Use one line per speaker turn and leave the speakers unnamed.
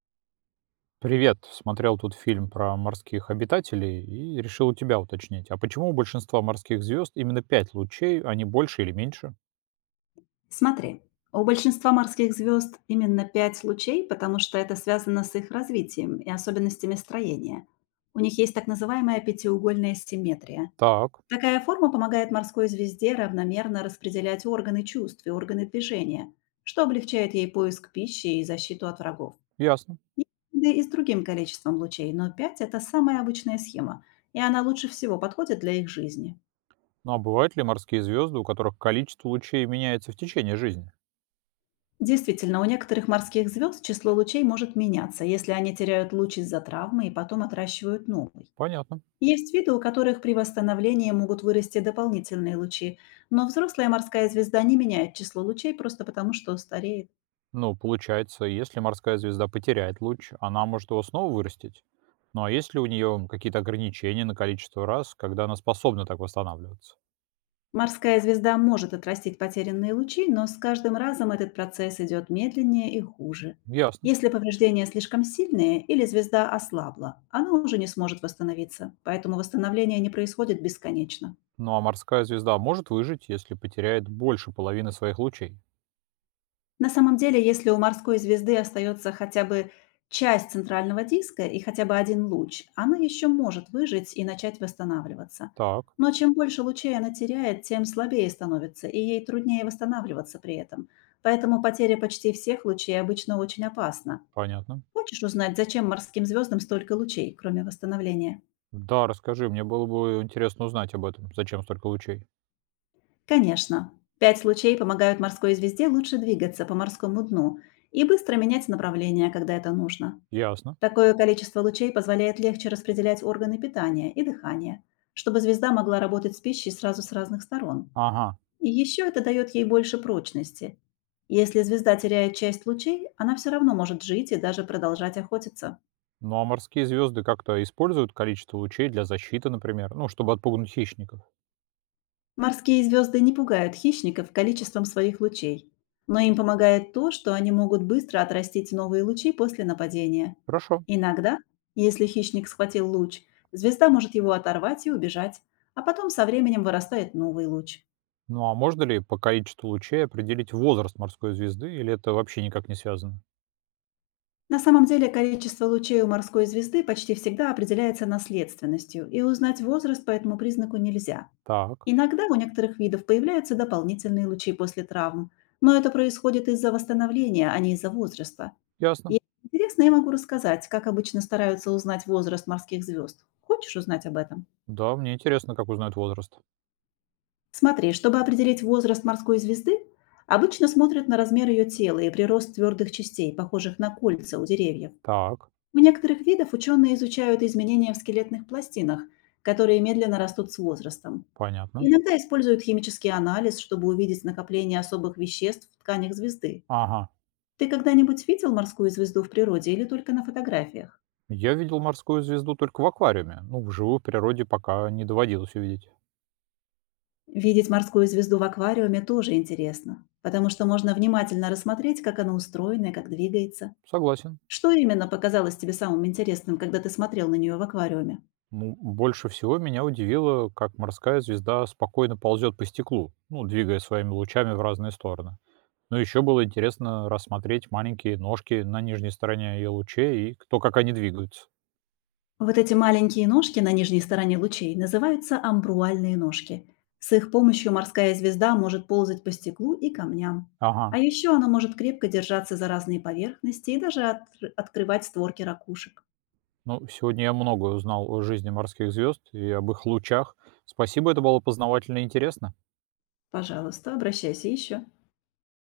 Привет, смотрел тут фильм про морских обитателей и решил у тебя уточнить, а почему у большинства морских звезд именно 5 лучей, а не больше или меньше?
Смотри, у большинства морских звезд именно пять лучей, потому что это связано с их развитием и особенностями строения. У них есть так называемая пятиугольная симметрия.
Так,
Такая форма помогает морской звезде равномерно распределять органы чувств и органы движения, что облегчает ей поиск пищи и защиту от врагов.
ясно.
Есть виды и с другим количеством лучей, но пять– это самая обычная схема, и она лучше всего подходит для их жизни.
Ну а бывают ли морские звезды, у которых количество лучей меняется в течение жизни?
Действительно, у некоторых морских звезд число лучей может меняться, если они теряют луч из-за травмы и потом отращивают новый.
Понятно.
Есть виды, у которых при восстановлении могут вырасти дополнительные лучи, но взрослая морская звезда не меняет число лучей просто потому, что стареет.
Ну, получается, если морская звезда потеряет луч, она может его снова вырастить. Ну а есть ли у нее какие-то ограничения на количество раз, когда она способна так восстанавливаться?
Морская звезда может отрастить потерянные лучи, но с каждым разом этот процесс идет медленнее и хуже.
Ясно.
Если повреждения слишком сильные или звезда ослабла, она уже не сможет восстановиться, поэтому восстановление не происходит бесконечно.
Ну а морская звезда может выжить, если потеряет больше половины своих лучей?
На самом деле, если у морской звезды остается хотя бы часть центрального диска и хотя бы один луч, она еще может выжить и начать восстанавливаться.
Так,
Но чем больше лучей она теряет, тем слабее становится, и ей труднее восстанавливаться при этом. Поэтому потеря почти всех лучей обычно очень опасна.
понятно.
Хочешь узнать, зачем морским звездам столько лучей, кроме восстановления?
Да, расскажи, мне было бы интересно узнать об этом. Зачем столько лучей?
Конечно. Пять лучей помогают морской звезде лучше двигаться по морскому дну и быстро менять направление, когда это нужно.
Ясно.
Такое количество лучей позволяет легче распределять органы питания и дыхания, чтобы звезда могла работать с пищей сразу с разных сторон.
Ага.
И еще это дает ей больше прочности. Если звезда теряет часть лучей, она все равно может жить и даже продолжать охотиться.
Ну а морские звезды как-то используют количество лучей для защиты, например, ну, чтобы отпугнуть хищников.
Морские звезды не пугают хищников количеством своих лучей, но им помогает то, что они могут быстро отрастить новые лучи после нападения.
Хорошо.
Иногда, если хищник схватил луч, звезда может его оторвать и убежать, а потом со временем вырастает новый луч.
Ну а можно ли по количеству лучей определить возраст морской звезды, или это вообще никак не связано?
На самом деле количество лучей у морской звезды почти всегда определяется наследственностью, и узнать возраст по этому признаку нельзя.
Так,
Иногда у некоторых видов появляются дополнительные лучи после травм, но это происходит из-за восстановления, а не из-за возраста.
ясно.
Если интересно, я могу рассказать, как обычно стараются узнать возраст морских звезд. Хочешь узнать об этом?
Да, мне интересно, как узнают возраст.
Смотри, чтобы определить возраст морской звезды, обычно смотрят на размер ее тела и прирост твердых частей, похожих на кольца у деревьев.
Так,
У некоторых видов ученые изучают изменения в скелетных пластинах, которые медленно растут с возрастом.
понятно.
Иногда используют химический анализ, чтобы увидеть накопление особых веществ в тканях звезды.
Ага.
Ты когда-нибудь видел морскую звезду в природе или только на фотографиях?
Я видел морскую звезду только в аквариуме. Ну, вживую в природе пока не доводилось увидеть.
Видеть морскую звезду в аквариуме тоже интересно, потому что можно внимательно рассмотреть, как она устроена и как двигается.
Согласен.
Что именно показалось тебе самым интересным, когда ты смотрел на нее в аквариуме?
Ну, больше всего меня удивило, как морская звезда спокойно ползет по стеклу, ну, двигая своими лучами в разные стороны. Но еще было интересно рассмотреть маленькие ножки на нижней стороне ее лучей и то, как они двигаются.
Вот эти маленькие ножки на нижней стороне лучей называются амбруальные ножки. С их помощью морская звезда может ползать по стеклу и камням.
Ага.
А еще она может крепко держаться за разные поверхности и даже открывать створки ракушек.
Ну, сегодня я много узнал о жизни морских звезд и об их лучах. Спасибо, это было познавательно и интересно.
Пожалуйста, обращайся еще.